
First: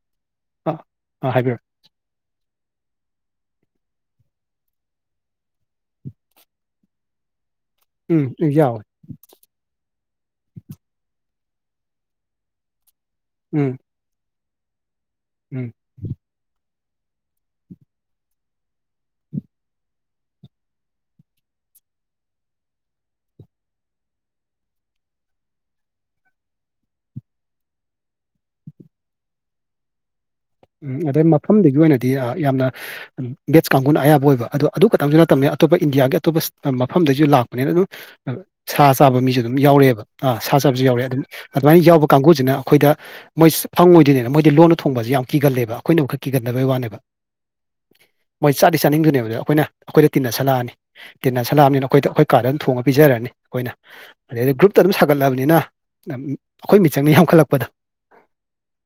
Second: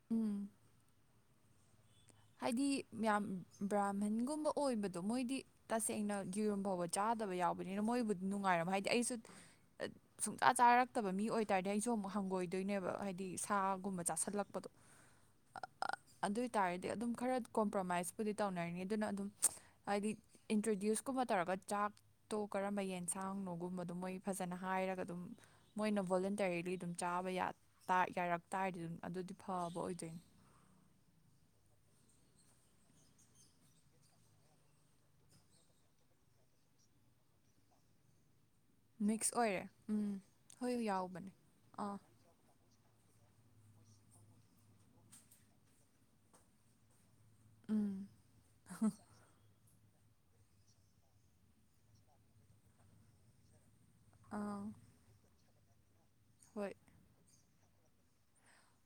ꯎꯝ ꯑꯥ ꯍꯥꯏꯕꯤꯔꯣ ꯍꯥꯏꯗꯤ ꯌꯥꯝ ꯕ꯭ꯔꯥꯝꯍꯟꯒꯨꯝꯕ ꯑꯣꯏꯕꯗꯣ ꯃꯣꯏꯗꯤ ꯇꯁꯦꯡꯅ ꯌꯦꯔꯨꯝ ꯐꯥꯎꯕ ꯆꯥꯗꯕ ꯌꯥꯎꯕꯅꯤꯅ ꯃꯣꯏꯕꯨꯗꯤ ꯎꯝ ꯅꯨꯡꯉꯥꯏꯔꯝ ꯌꯥꯎꯋꯦ ꯍꯥꯏꯗꯤ ꯑꯩꯁꯨ ꯑ ꯁꯨꯡꯆꯥꯥ ꯆꯥꯔꯛꯇꯕ ꯃꯤ ꯑꯣꯏꯇꯥꯥꯔꯗꯤ ꯑꯩꯁꯨ ꯑꯃꯨꯛ ꯍꯪꯒꯣꯏꯗꯣꯏꯅꯦꯕ ꯍꯥꯏꯗꯤ ꯎꯝ ꯁꯥꯒꯨꯝꯕ ꯆꯥꯁꯜꯂꯛꯄꯗꯣ ꯎꯝ ꯑꯗꯨ ꯑꯣꯏ ꯇꯥꯔꯗꯤ ꯑꯗꯨꯝ ꯈꯔ ꯀꯣꯝꯄ꯭ꯔꯣꯃꯥꯏꯁꯄꯨꯗꯤ ꯇꯧꯅꯔꯅꯤ ꯑꯗꯨꯅ ꯑꯗꯨꯝ ꯍꯥꯏꯗꯤ ꯏꯟꯇ꯭ꯔꯣꯗ꯭ꯌꯨꯁꯀꯨꯝꯕ ꯇꯧꯔꯒ ꯆꯥꯛ ꯇꯣ ꯀꯔꯝꯕ ꯌꯦꯟꯁꯥꯡꯅꯣꯒꯨꯝꯕꯗꯣ ꯃꯣꯏ ꯐꯖꯅ ꯍꯥꯏꯔꯒ ꯗꯨꯝ ꯃꯣꯏꯅ ꯚꯣꯂꯨꯟꯇꯔꯤꯂꯤ ꯑꯗꯨꯝ ꯆꯥꯕ ꯌꯥ ꯇꯥ ꯌꯥꯔꯛ ꯇꯥꯔꯗꯤ ꯑꯗꯨꯗꯤ ꯐꯕ ꯑꯣꯏꯗꯣꯏꯟ ꯎꯝ ꯑꯗ ꯃꯐꯝꯗꯨꯒꯤ ꯑꯣꯏꯅꯗꯤ ꯑ ꯌꯥꯝꯅ ꯕꯦꯠꯖ ꯀꯥꯡꯒꯨꯅ ꯑꯌꯥꯕ ꯑꯣꯏꯕ ꯑꯗꯣ ꯑꯗꯨ ꯈꯇꯪꯖꯨ ꯅꯠꯇꯝꯅ‌ꯦ ꯑꯇꯣꯞꯄ ꯏꯟꯗꯤꯌꯥꯒꯤ ꯑꯇꯣꯞꯄ ꯏꯁ ꯃꯐꯝꯗꯩꯖꯨ ꯂꯥꯛꯄꯅꯤꯅ ꯑꯗꯨꯝ [unintelligible] ꯁꯥ ꯆꯥꯕ ꯃꯤꯛꯁ ꯃꯤꯖꯨ ꯑꯗꯨꯝ ꯑꯣꯏꯔꯦ ꯌꯥꯎꯔꯑꯦꯕ ꯎꯝ ꯑꯥ ꯁꯥ ꯍꯣꯏ ꯆꯥꯕꯖꯨ ꯌꯥꯎꯔꯑꯦ ꯑꯗꯨꯝ ꯌꯥꯎꯕꯅꯦ ꯑꯗꯨꯃꯥꯏꯅ ꯑꯥ ꯌꯥꯎꯕ ꯀꯥꯡꯒꯨꯖꯤꯅ ꯑꯈꯣꯏꯗ ꯃꯣꯏꯁ ꯐꯪꯉꯣꯏꯗꯣꯏꯅꯦꯅ ꯃꯣꯏꯗꯤ ꯂꯣꯟꯅ ꯊꯣꯡꯕꯖꯦ ꯌꯥꯝ ꯀꯤꯒꯜꯂꯦꯕ ꯑꯈꯣꯏꯅꯕꯨ ꯈ ꯀꯤꯒꯟꯗꯕꯩ ꯋꯥꯅꯦꯕ ꯎꯝ ꯃꯣꯏ ꯆꯥꯗꯤ ꯆꯥꯅꯤꯡꯗꯣꯏꯅꯦꯕ ꯗ ꯑꯈꯣꯏꯅ ꯑꯈꯣꯏꯗ ꯇꯤꯟꯅꯁꯜꯂꯑꯅꯤ ꯇꯤꯟꯅꯁꯜꯂꯑꯝꯅꯤꯅ ꯑꯈꯣꯏꯗ ꯑꯈꯣꯏ ꯀꯥꯗ [unintelligible] ꯊꯣꯡꯉ ꯄꯤꯖꯔꯅꯤ ꯑꯈꯣꯏꯅ ꯑꯥ ꯗꯩꯗꯤ ꯒ꯭ꯔꯨꯞꯇ ꯑꯗꯨꯝ ꯁꯥꯒꯠꯂꯑꯕꯅꯤꯅ [unintelligible] ꯍꯣꯏ ꯑꯈꯣꯏ ꯃꯤꯆꯪꯅ ꯌꯥꯝꯈꯠꯂꯛꯄꯗꯣ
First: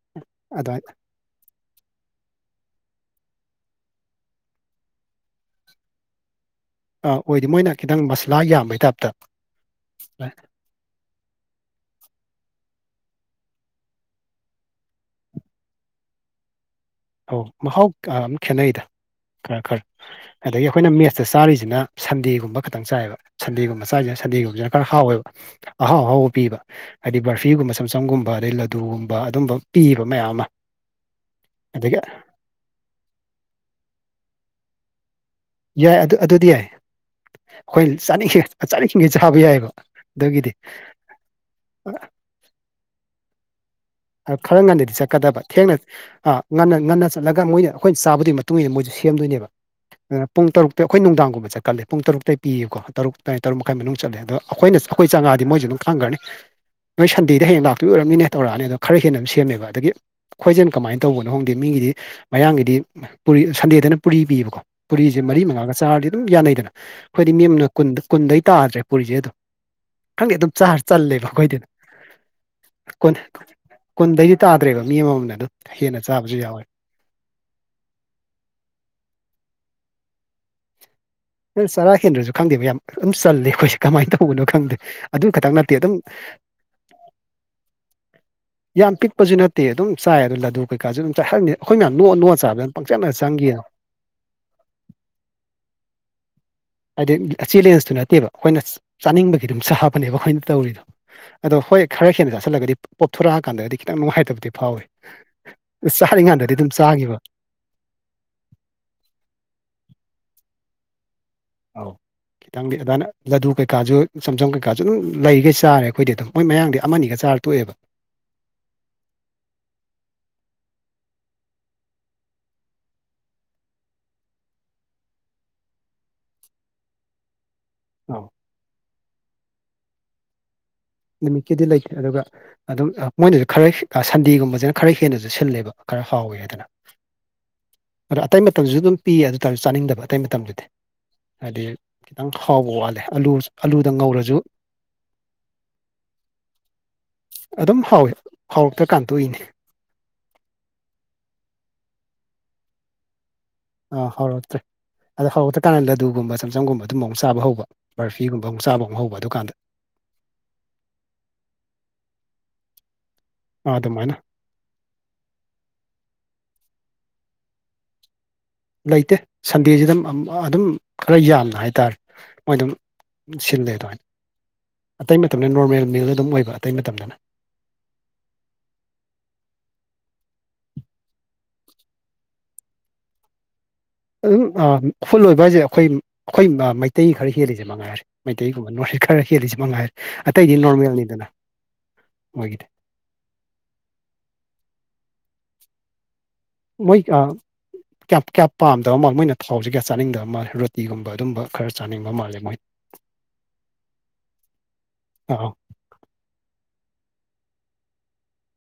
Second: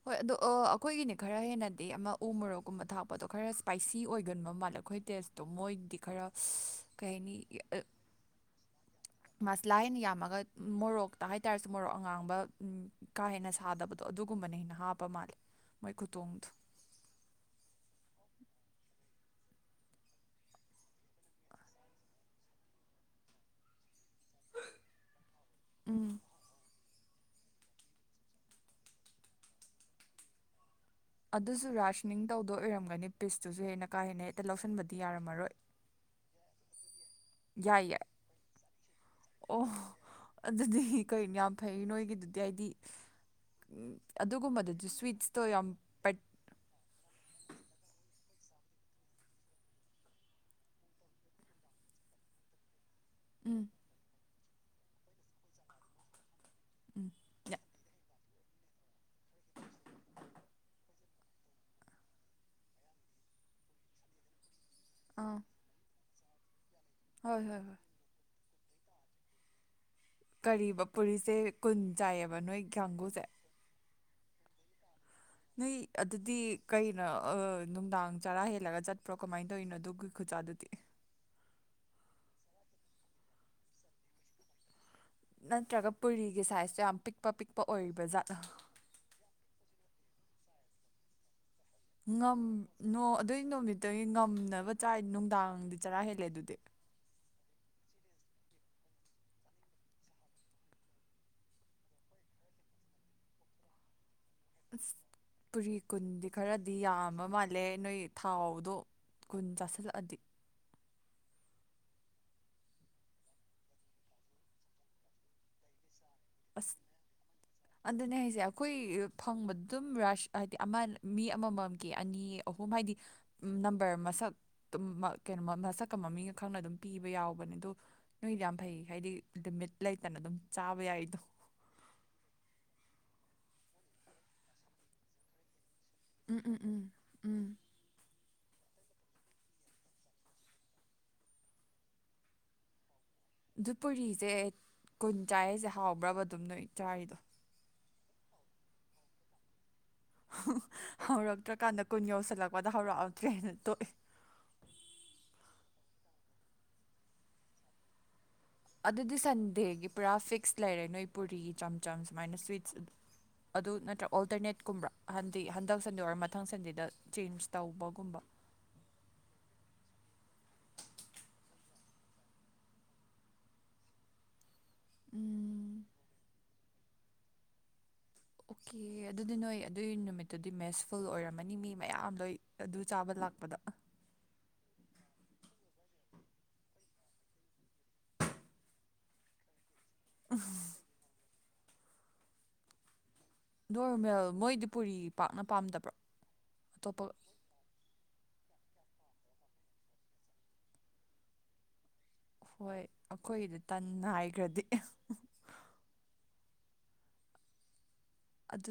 ꯍꯣꯏ ꯑꯗꯣ ꯑꯣ ꯑꯗꯨꯃꯥꯏꯅ ꯑꯈꯣꯏꯒꯤꯅꯦ ꯈꯔ ꯍꯦꯟꯅꯗꯤ ꯑꯃ ꯎ ꯃꯣꯔꯣꯛꯀꯨꯝꯕ ꯊꯥꯛꯄꯗꯣ ꯈꯔ ꯁ꯭ꯄꯥꯏꯁꯤ ꯑꯣꯏꯒꯟꯕ ꯃꯥꯜꯂꯦ ꯑꯈꯣꯏ ꯇꯦꯁ ꯇꯣ ꯃꯣꯏꯗꯤ ꯈꯔ [unintelligible] ꯑꯥ ꯑꯣꯏꯗꯦ ꯃꯣꯏꯅ ꯑ ꯈꯤꯇꯪ ꯃꯁꯂꯥ ꯌꯥꯝꯕꯩ ꯇꯥꯏꯞꯇ ꯃꯁꯂꯥ ꯍꯦꯟꯅ ꯌꯥꯝꯃꯒ ꯃꯣꯔꯣꯛꯇ ꯍꯥꯏꯇꯥꯥꯔꯁꯨ ꯃꯣꯔꯣꯛ ꯑꯉꯥꯡꯕ ꯎꯝ ꯀꯥ ꯍꯦꯟꯅ ꯁꯥꯗꯕꯗꯣ ꯑꯗꯨꯒꯨꯝꯕꯅ ꯍꯦꯟꯅ ꯍꯥꯞꯄ ꯃꯥꯜꯂꯦ ꯃꯣꯏ ꯈꯨꯇ‌ꯣꯡꯗꯣ ꯑꯣ ꯃꯍꯥꯎ ꯀꯥ ꯑꯝ ꯈꯦꯠꯅꯩꯗ ꯈꯔ ꯈꯔ ꯑꯗꯒꯤ ꯑꯈꯣꯏꯅ ꯃꯦꯁ ꯆ ꯆꯥꯔꯤꯖꯤꯅ ꯁꯟꯗꯦꯒꯨꯝꯕ ꯈꯇꯪ ꯆꯥꯏꯕ ꯁꯟꯗꯦꯒꯨꯝꯕ ꯆꯥꯏꯖꯦ ꯁꯟꯗꯦꯒꯨꯝꯕꯖꯤꯅ ꯈꯔ ꯍꯥꯎꯋꯦꯕ ꯑꯍꯥꯎ ꯎꯝ ꯑꯍꯥꯎꯕ ꯄꯤꯕ ꯍꯥꯏꯗꯤ ꯕꯔꯐꯤꯒꯨꯝꯕ ꯁꯝ ꯁꯝꯒꯨꯝꯕ ꯑꯗꯩ ꯂꯗꯨꯒꯨꯝꯕ ꯑꯗꯨꯝꯕ ꯄꯤꯕ ꯃꯌꯥꯝ ꯑꯃ ꯑꯗꯨꯁꯨ ꯑꯗꯒꯤ ꯔꯥꯁꯅꯤꯡ ꯇꯧꯗꯣ ꯑꯣꯏꯔꯝꯒꯅꯤ ꯄꯤꯁꯇꯨꯖꯨ ꯍꯦꯟꯅ ꯀꯥ ꯍꯦꯟꯅ ꯍꯦꯇ ꯂꯧꯁꯟꯕꯗꯤ ꯌꯥꯔꯝꯃꯔꯣꯏ ꯌꯥꯏ ꯑꯗꯨ ꯑꯗꯨꯗꯤ ꯌꯥꯏ ꯈꯣꯏ ꯌꯥꯏꯌꯦ ꯆꯥꯅꯤꯡꯈꯤ ꯆꯥꯅꯤꯡꯈꯤꯒꯩ ꯆꯥꯕ ꯑꯣ ꯌꯥꯏꯕꯥ ꯗꯨꯒꯤꯗꯤ ꯑꯗꯨꯗꯤ ꯀꯩꯅꯣ ꯌꯥꯝ ꯐꯩ ꯅꯣꯏꯒꯤꯗꯨꯗꯤ ꯍꯥꯏꯗꯤ ꯎꯝ ꯑꯗꯨꯒꯨꯝꯕꯗꯗꯤ ꯁ꯭ꯋꯤꯠꯁꯇꯣ ꯌꯥꯝ ꯄꯠ ꯑ ꯉꯟꯅ ꯉꯟꯅ ꯆꯠꯂꯒ ꯃꯣꯏꯅ ꯑꯈꯣꯏꯅ ꯆꯥꯕꯗꯨꯏ ꯃꯇꯨꯡ ꯏꯟꯅ ꯃꯣꯏꯖꯨ ꯁꯦꯝꯗꯣꯏꯅꯦꯕ ꯑ ꯄꯨꯡ ꯇꯔꯨꯛꯇ ꯑꯈꯣꯏ ꯅꯨꯡꯗꯥꯡꯒꯨꯝꯕ ꯆꯠꯀꯜꯂꯦ ꯄꯨꯡ ꯇꯔꯨꯛꯇꯩ ꯄꯤꯌꯦꯀꯣ ꯇꯔꯨꯛ ꯇꯥꯏ ꯇꯔꯨꯛ ꯎꯝ ꯃꯈꯥꯏ ꯃꯅꯨꯡ ꯆꯠꯂꯦ ꯑꯗꯣ ꯑꯈꯣꯏꯅ ꯆ ꯑꯈꯣꯏ ꯆꯥꯉꯥꯑꯗꯤ ꯃꯣꯏꯖꯨ ꯑꯗꯨꯝ ꯈꯪꯒ꯭ꯔꯅꯤ ꯅꯣꯏ ꯁꯟꯗꯦ ꯗ‌ꯦ ꯍꯌꯦꯡ ꯂꯥꯛꯇꯣꯏ ꯑꯣꯏꯔꯝꯅꯤꯅꯦ ꯇꯧꯔꯑꯅꯤ ꯑꯗꯣ ꯈꯔ ꯍꯦꯟꯅ ꯑꯗꯨ ꯁꯦꯝꯃꯦꯕ ꯑꯗꯒꯤ ꯈꯣꯏꯖꯦꯟ ꯀꯃꯥꯏꯟ ꯇꯧꯕꯅꯣ ꯈꯪꯗꯦ ꯃꯤꯒꯤꯗꯤ ꯃꯌꯥꯡꯒꯤꯗꯤ ꯄꯨꯔꯤ ꯁꯟꯗꯦꯗꯅ ꯄꯨꯔꯤ ꯄꯤꯌꯦꯕꯀꯣ ꯄꯨꯔꯤꯖ‌ꯦ ꯑꯥ ꯃꯔꯤ ꯃꯉꯥꯒ ꯆꯥꯔꯗꯤ ꯑꯗꯨꯝ ꯌꯥꯅꯩꯗꯅ ꯈꯣꯏꯗꯤ ꯍꯣꯏ ꯃꯤ ꯍꯣꯏ ꯑꯃꯅ ꯍꯣꯏ ꯀꯨꯟꯗ ꯀꯨꯟꯗꯩ ꯇꯥꯗ꯭ꯔꯦ ꯄꯨꯔꯤꯖ‌ꯦ ꯑꯗꯨ ꯈꯪꯗꯦ ꯑꯗꯨꯝ ꯆꯥꯔ ꯀꯔꯤꯕ ꯆꯜꯂꯦꯕ ꯄꯨꯔꯤꯁꯦ ꯑꯩꯈꯣꯏꯗꯤ ꯀꯨꯟ ꯆꯥꯏꯌꯦꯕ ꯅꯣꯏ [unintelligible] ꯀꯣꯟ ꯀꯥꯡꯒꯨꯁꯦ ꯀꯨꯟꯗꯒꯤ ꯇꯥꯗ꯭ꯔꯦꯕ ꯃꯤ ꯑꯃꯃꯝꯅ ꯅꯣꯏ ꯍꯦꯟꯅ ꯑꯗꯨꯗꯤ ꯆꯥꯕꯁꯨ ꯌꯥꯎꯋꯦ ꯀꯩ ꯔꯥ ꯑ ꯅꯨꯡꯗꯥꯡ ꯆꯔꯥ ꯍꯦꯜꯂꯒ ꯆꯠꯄ꯭ꯔꯣ ꯀꯃꯥꯏꯟ ꯇꯧꯏꯅꯣ ꯑꯗꯨꯒꯤ ꯈꯨꯆꯥꯗꯨꯗꯤ ꯑꯦ ꯆꯔꯥ ꯍꯦꯟꯗ꯭ꯔꯁꯨ ꯈꯪꯗꯦꯕ ꯌꯥꯝ ꯑꯗꯨꯝ ꯆꯜꯂꯦ ꯑꯩꯈꯣꯏꯁꯦ ꯀꯃꯥꯏꯟ ꯇꯧꯕꯅꯣ ꯈꯪꯗꯦ ꯑꯗꯨ ꯈꯛꯇꯪ ꯅꯠꯇꯦ ꯅꯠꯇ꯭ꯔꯒ ꯑꯗꯨꯝ ꯄꯨꯔꯤꯒꯤ ꯁꯥꯏꯖꯇꯣ ꯌꯥꯝ ꯄꯤꯛꯄ ꯄꯤꯛꯄ ꯑꯣꯏꯕ ꯖꯥꯠꯂ ꯌꯥꯝ ꯄꯤꯛꯄꯁꯨ ꯅꯠꯇꯦ ꯑꯗꯨꯝ ꯆꯥꯏ ꯑꯗꯣ ꯂꯥꯗꯨ ꯀꯩꯀꯥꯖꯨ ꯑꯗꯨꯝ ꯆꯥꯏ ꯈꯪꯗꯦ ꯑꯩꯈꯣꯏ ꯃꯌꯥꯝ ꯅꯣꯛꯑ ꯅꯣꯛꯑ ꯆꯥꯕꯗꯟ ꯄꯪꯆꯝꯗ ꯆꯪꯈꯤ [unintelligible] ꯒꯤ ꯉꯝꯅꯕ ꯆꯥꯏ ꯅꯨꯡꯗꯥꯡꯗꯤ ꯆꯔꯥ ꯍꯦꯜꯂꯦ ꯑꯗꯨꯗꯤ ꯍꯥꯏꯗꯤ ꯆꯦꯂꯦꯟꯖꯇꯨ ꯅꯠꯇꯦꯕ ꯑꯩꯈꯣꯏꯅ ꯆ ꯆꯥꯅꯤꯡꯕꯒꯤ ꯑꯗꯨꯝ ꯆꯥꯕꯅꯦꯕ ꯑꯩꯈꯣꯏꯅ ꯇꯧꯔꯤꯗꯣ ꯑꯗꯣ ꯍꯣꯏ ꯈꯔ ꯍꯦꯟꯅ ꯆꯥꯁꯤꯜꯂꯒꯗꯤ ꯄ ꯄꯣꯝꯊꯣꯔꯑꯀꯥꯟꯗꯗꯤ ꯈꯤꯇꯪ ꯅꯨꯡꯉꯥꯏꯇꯕꯗꯤ ꯐꯥꯎꯋꯤ ꯑꯁ ꯄꯨꯔꯤ ꯀꯨꯟꯗꯤ ꯆꯥꯔꯤꯀꯥꯟꯗꯗꯤ ꯑꯗꯨꯝ ꯈꯔꯗꯤ ꯆꯥꯈꯤꯕ ꯌꯥꯝꯕ ꯃꯥꯜ ꯂꯦ ꯅꯣꯏꯒꯤ ꯊꯥꯎꯗꯣ ꯀꯨꯟ ꯆꯥꯁꯤꯜꯂꯛꯑꯗꯤ ꯑꯧ ꯈꯤꯇꯪꯗꯤ ꯑꯗꯨꯃꯥꯏꯅ ꯂꯥꯗꯨ ꯀꯩꯀꯥꯁꯨ ꯆꯝꯆꯝ ꯀꯩꯀꯥꯁꯨ ꯑꯗꯨꯝ ꯂꯩꯒꯩ ꯆꯥꯔꯦ ꯑꯩꯈꯣꯏꯗꯤ ꯑꯗꯨꯝ ꯃꯣꯏ ꯑꯁ ꯃꯌꯥꯡꯗꯤ ꯑꯃꯅꯤꯒ ꯆꯥꯔ ꯇꯣꯛꯑꯦꯕ ꯑꯗꯨꯅꯦ ꯍꯥꯏꯁꯦ ꯑꯩꯈꯣꯏ ꯐꯪꯕ ꯑꯗꯨꯝ ꯔꯁ ꯍꯥꯏꯗꯤ ꯑꯃ ꯃꯤ ꯑꯃꯃꯝꯒꯤ ꯑꯅꯤ ꯑꯍꯨꯝ ꯍꯥꯏꯗꯤ ꯅꯝꯕꯔ ꯃꯁꯛ ꯇꯨꯝꯃꯥ ꯀꯣꯅꯣ ꯃ ꯃꯁꯛꯀ ꯃꯃꯤꯡꯒ ꯈꯪꯅ ꯑꯗꯨꯝ ꯄꯤꯕ ꯌꯥꯎꯕꯅꯦ ꯑꯗꯨ ꯑꯣ ꯅꯣꯏꯗꯤ ꯌꯥꯝ ꯐꯩ ꯍꯥꯏꯗꯤ ꯂꯤꯃꯤꯠ ꯂꯩꯇꯅ ꯑꯗꯨꯝ ꯆꯥꯕ ꯌꯥꯏ ꯅꯨꯃꯤꯠꯀꯤꯗꯤ ꯂꯩꯇꯦ ꯑꯗꯨꯒ ꯑꯗꯨꯝ ꯑꯥ ꯃꯣꯏꯅꯁꯨ ꯈꯔ ꯁꯟꯗꯦꯒꯨꯝꯕꯁꯤꯅ ꯈꯔ ꯍꯦꯟꯅꯁꯨ ꯁꯤꯜꯂꯦꯕ ꯈꯔ ꯍꯥꯎꯋꯤ ꯎꯝ ꯎꯝ ꯍꯥꯏꯗꯅ ꯎꯝ ꯎꯝ ꯑꯗꯣ ꯑꯇꯩ ꯃꯇꯝꯗꯨꯁꯨ ꯑꯗꯨꯝ ꯄꯤꯌꯦ ꯑꯗꯨ ꯇꯥꯔꯁꯨ ꯆꯥꯅꯤꯡꯗꯕ ꯑꯇꯩ ꯃꯇꯝꯗꯗꯤ ꯍꯥꯏꯗꯤ ꯈꯤꯇꯪ ꯍꯥꯎꯕ ꯋꯥꯠꯂꯦ ꯑꯂꯨ ꯑꯗꯨ ꯑꯂꯨꯗ ꯄꯨꯔꯤꯁꯦ ꯉꯧꯔꯁꯨ ꯀꯨꯟ ꯆꯥꯔꯤꯁꯦ ꯍꯥꯎꯕ꯭ꯔꯥꯕ ꯑꯗꯨꯝ ꯅꯣꯏ ꯆꯥꯔꯤꯗꯣ ꯑꯗꯨꯝ ꯍꯥꯎꯏ ꯍꯥꯎꯔꯛꯇ ꯀꯥꯟꯇꯣꯛꯏꯅꯦ ꯍꯧꯔꯛꯇ꯭ꯔꯀꯥꯟꯗ ꯀꯨꯟ ꯌꯧꯁꯤꯜꯂꯛꯄꯗ ꯍꯧꯔꯛꯑꯗ꯭ꯔꯦꯅ ꯇꯣꯛ ꯑ ꯍꯧꯔꯛꯇ꯭ꯔꯦ ꯑꯗꯣ ꯍꯧꯔꯛꯇ꯭ꯔꯀꯥꯟꯗ ꯂꯗꯨꯒꯨꯝꯕ ꯆꯝꯆꯝꯒꯨꯝꯕ ꯑꯗꯨꯝ ꯆꯥꯕ ꯍꯧꯕ ꯕꯔꯐꯤꯒꯨꯝꯕ ꯑꯃꯨꯛ ꯆꯥꯕ ꯑꯃꯨꯛ ꯍꯧꯕ ꯑꯗꯨꯗꯤ ꯑꯗꯨꯀꯥꯟꯗ ꯁꯟꯗꯦꯒꯤ ꯄꯨꯔꯥ ꯐꯤꯛꯁ ꯂꯩꯔꯦ ꯅꯣꯏ ꯄꯨꯔꯤ ꯆꯝꯆꯝ ꯁꯨꯃꯥꯏꯅ ꯁ꯭ꯋꯤꯠꯁ ꯑꯗꯨ ꯑꯥ ꯑꯗꯨꯃꯥꯏꯅ ꯅꯠꯇ꯭ꯔꯒ ꯑꯣꯜꯇꯔꯅꯦꯠꯀꯨꯝꯕ꯭ꯔꯥ ꯍꯥꯏꯕꯗꯤ ꯍꯟꯗꯛ ꯁꯟꯗꯦ ꯑꯣꯔ ꯃꯊꯪ ꯁꯟꯗꯦꯗ ꯆꯦꯟꯖ ꯇꯧꯕꯒꯨꯝꯕ ꯂꯩꯇꯦ ꯁꯟꯗꯦꯁꯤꯗ ꯑꯗꯨꯝ ꯈꯔ ꯌꯥꯝꯅ ꯍꯥꯏꯇꯥꯔꯦ ꯃꯣꯏ ꯑꯗꯨꯝ ꯁꯤꯜꯂꯦ ꯑꯗꯣꯏ ꯑꯇꯩ ꯃꯇꯝꯗ ꯎꯝ ꯅꯣꯔꯃꯦꯜ ꯃꯤꯜ ꯑꯗꯨꯝ ꯑꯣꯏꯕ ꯑꯇꯩ ꯃꯇꯝꯗꯅ ꯑꯣꯀꯤꯌꯦ ꯑꯗꯨꯗꯤ ꯅꯣꯏ ꯑꯗꯨꯒꯤ ꯅꯨꯃꯤꯠꯇꯨꯗꯤ ꯃꯦꯁ ꯐꯨꯜ ꯑꯣꯏꯔꯝꯃꯅꯤ ꯃꯤ ꯃꯌꯥꯝ ꯂꯣꯏ ꯑꯗꯨ ꯆꯥꯕ ꯂꯥꯛꯄꯗ ꯑꯗꯨꯝ ꯑꯥ ꯎꯝ ꯐꯨꯜ ꯑꯣꯏꯕ ꯍꯥꯏꯁꯦ ꯑꯩꯈꯣꯏ ꯑꯩꯈꯣꯏ ꯃꯩꯇꯩ ꯈꯔ ꯍꯦꯜꯂꯤꯁꯦ ꯃꯉꯥꯏꯔꯦ ꯃꯩꯇꯩꯒꯨꯝꯕ ꯅꯣꯔꯠ ꯏꯁ ꯈꯔ ꯍꯦꯜꯂꯤꯁꯤ ꯃꯉꯥꯏꯔꯦ ꯑꯇꯩꯗꯤ ꯅꯣꯔꯃꯦꯜꯅꯤꯗꯅ ꯃꯣꯏꯒꯤꯗꯤ ꯅꯣꯔꯃꯦꯜ ꯃꯣꯏꯗꯤ ꯄꯨꯔꯤ ꯄꯥꯛꯅ ꯄꯥꯝꯗꯕ꯭ꯔꯣ ꯑꯇꯣꯞꯄ ꯃꯣꯏꯀꯥ ꯀꯌꯥꯝ ꯀꯌꯥ ꯄꯥꯝꯗꯕ ꯃꯥꯜꯂꯦ ꯃꯣꯏꯅ ꯊꯥꯎꯁꯦ ꯀꯌꯥ ꯆꯥꯅꯤꯡꯗꯕ ꯃꯥꯜꯂꯤ ꯔꯣꯇꯤꯒꯨꯝꯕ ꯑꯗꯨꯕ ꯈꯔ ꯆꯥꯅꯤꯡꯕ ꯃꯥꯟ ꯍꯣꯏ ꯑꯩꯈꯣꯏꯒꯤꯗꯤ ꯇꯟꯅ ꯍꯥꯏꯈ꯭ꯔꯗꯤ ꯑꯧ ꯑꯗꯨ